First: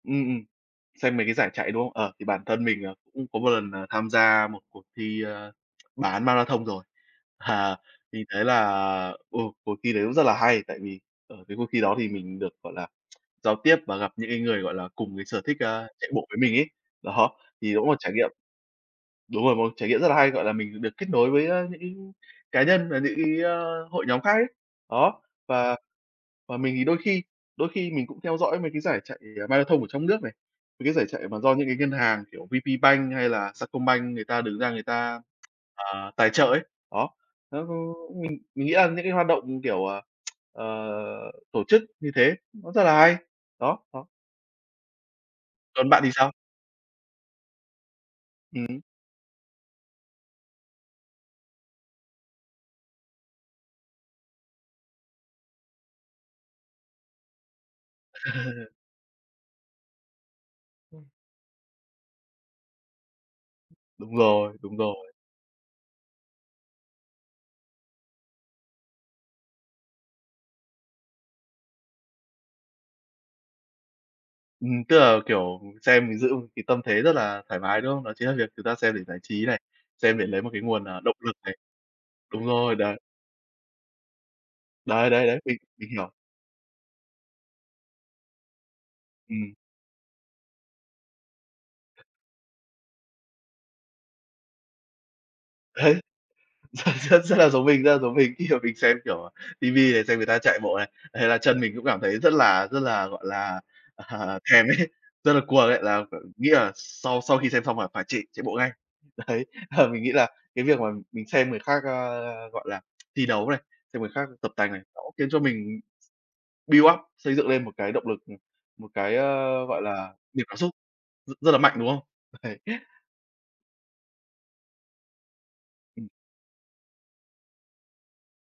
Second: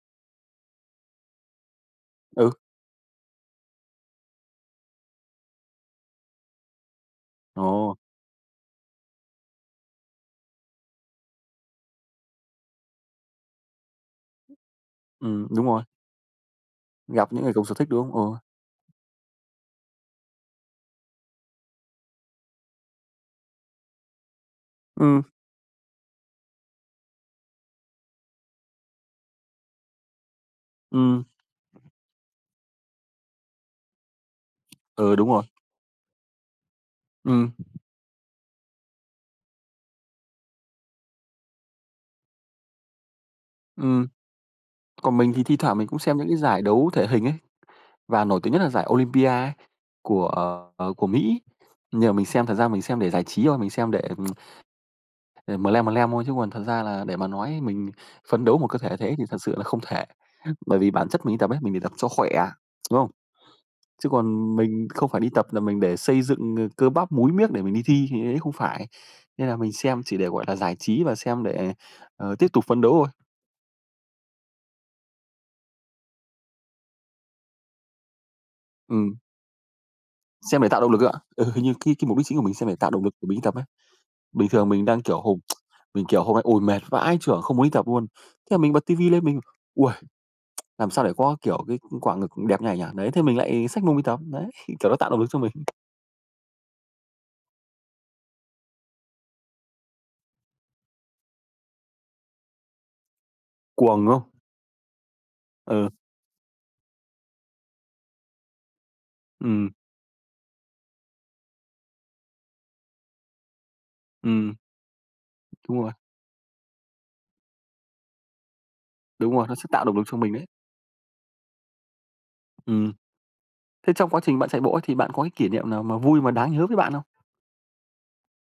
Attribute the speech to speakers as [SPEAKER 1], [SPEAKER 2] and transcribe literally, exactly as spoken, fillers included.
[SPEAKER 1] Ừm, ừm. Xem mấy cái giải chạy, đúng không? Ờ, thì bản
[SPEAKER 2] Ừ.
[SPEAKER 1] thân mình là cũng có một lần là tham gia một cuộc thi, ơ, bán marathon rồi. À,
[SPEAKER 2] Ồ.
[SPEAKER 1] mình thấy là ồ, cuộc thi đấy cũng rất là hay. Tại vì ở cái cuộc thi đó thì mình được, gọi là, giao tiếp và gặp những cái người, gọi là, cùng cái sở
[SPEAKER 2] Ừm,
[SPEAKER 1] thích,
[SPEAKER 2] đúng rồi.
[SPEAKER 1] ơ, chạy bộ với mình ấy. Đó,
[SPEAKER 2] Gặp những người cùng
[SPEAKER 1] thì
[SPEAKER 2] sở thích,
[SPEAKER 1] đúng là
[SPEAKER 2] đúng
[SPEAKER 1] trải nghiệm
[SPEAKER 2] không? Ờ.
[SPEAKER 1] đúng rồi, một trải nghiệm rất là hay, gọi là, mình được kết nối với, ơ, những cái cá nhân và những cái, ơ, hội nhóm khác ấy. Đó.
[SPEAKER 2] Ừm.
[SPEAKER 1] Và và mình thì đôi khi đôi khi mình cũng theo dõi mấy cái giải chạy, ờ, marathon ở trong nước này, mấy cái giải
[SPEAKER 2] Ừm.
[SPEAKER 1] chạy mà do những cái ngân hàng, kiểu, VPBank hay là Sacombank, người ta đứng ra, người
[SPEAKER 2] Ừm,
[SPEAKER 1] ta,
[SPEAKER 2] đúng rồi.
[SPEAKER 1] ờ, tài trợ ấy. Đó.
[SPEAKER 2] Ừm.
[SPEAKER 1] Ơ, ơ, mình mình nghĩ là những cái hoạt động, kiểu, ờ, ờ, tổ chức như thế nó rất là hay. Đó, đó.
[SPEAKER 2] Ừm. Còn mình thì thi thoảng mình
[SPEAKER 1] Còn
[SPEAKER 2] cũng
[SPEAKER 1] bạn thì
[SPEAKER 2] xem những
[SPEAKER 1] sao?
[SPEAKER 2] cái giải đấu thể hình ấy, và nổi tiếng nhất là
[SPEAKER 1] Ừm.
[SPEAKER 2] giải Olympia ấy, của, ờ, của Mỹ. Nhưng mà mình xem, thật ra mình xem để giải trí thôi, mình xem để mlem mlem thôi. Chứ còn thật ra là để mà nói mình phấn đấu một cơ thể như thế thì thật sự là không thể. Bởi vì bản
[SPEAKER 1] Ừm.
[SPEAKER 2] chất mình đi tập ấy, mình đi tập cho khỏe, đúng không? Chứ
[SPEAKER 1] Đúng
[SPEAKER 2] còn
[SPEAKER 1] rồi, đúng
[SPEAKER 2] mình không
[SPEAKER 1] rồi.
[SPEAKER 2] phải đi tập là mình để xây dựng, ờ, cơ bắp, múi miếc để mình đi thi, thì đấy không phải. Nên là mình xem chỉ để, gọi là, giải trí và xem để, ờ, tiếp tục phấn đấu thôi.
[SPEAKER 1] Ừm. Tức là, kiểu, xem, mình giữ một cái tâm thế rất là thoải mái, đúng không? Đó chính là việc người ta xem để giải
[SPEAKER 2] Ừm.
[SPEAKER 1] trí này, xem để lấy một cái
[SPEAKER 2] Xem để tạo
[SPEAKER 1] nguồn,
[SPEAKER 2] động
[SPEAKER 1] ờ,
[SPEAKER 2] lực
[SPEAKER 1] động
[SPEAKER 2] ạ.
[SPEAKER 1] lực
[SPEAKER 2] Ừ,
[SPEAKER 1] này.
[SPEAKER 2] hình như cái cái mục đích chính của
[SPEAKER 1] Đúng
[SPEAKER 2] mình xem
[SPEAKER 1] rồi,
[SPEAKER 2] để tạo
[SPEAKER 1] đấy.
[SPEAKER 2] động lực của mình đi tập á. Bình thường mình đang,
[SPEAKER 1] Đấy,
[SPEAKER 2] kiểu,
[SPEAKER 1] đấy,
[SPEAKER 2] ờm,
[SPEAKER 1] đấy. Mình mình
[SPEAKER 2] mình
[SPEAKER 1] hiểu.
[SPEAKER 2] kiểu hôm nay uầy, mệt vãi chưởng, không muốn đi tập luôn. Thế là mình bật TV lên, mình:
[SPEAKER 1] Ừm.
[SPEAKER 2] "Uầy, làm sao để có, kiểu, cái quả ngực đẹp như này nhỉ?" Đấy, thế mình lại xách mông đi tập. Đấy, kiểu nó tạo động lực cho mình.
[SPEAKER 1] Đấy, ờ, rất rất là giống mình, rất là giống mình. Khi mà mình xem, kiểu, TV này, xem người ta chạy bộ này, thế là chân mình cũng cảm thấy rất là rất là, gọi là,
[SPEAKER 2] Cuồng, đúng hông?
[SPEAKER 1] à, thèm ấy, rất là cuồng ấy,
[SPEAKER 2] Ừ.
[SPEAKER 1] là, ờ, nghĩ là sau sau khi xem xong là phải chạy chạy bộ ngay. Đấy,
[SPEAKER 2] Ừm.
[SPEAKER 1] ờ, mình nghĩ là cái việc mà mình xem người khác, ơ, gọi là, thi đấu này, xem người khác tập
[SPEAKER 2] Ừm.
[SPEAKER 1] tành này, nó cũng khiến cho mình
[SPEAKER 2] Đúng rồi.
[SPEAKER 1] build up, xây dựng lên một cái động lực, ừm, một cái,
[SPEAKER 2] Đúng rồi, nó sẽ
[SPEAKER 1] ơ, gọi
[SPEAKER 2] tạo động lực
[SPEAKER 1] là,
[SPEAKER 2] cho mình đấy.
[SPEAKER 1] niềm cảm xúc rất rất là mạnh, đúng không? Uầy.
[SPEAKER 2] Ừm. Thế trong quá trình bạn chạy bộ ấy, thì bạn có cái kỷ niệm nào mà
[SPEAKER 1] Ừm.
[SPEAKER 2] vui, mà đáng nhớ với bạn không?.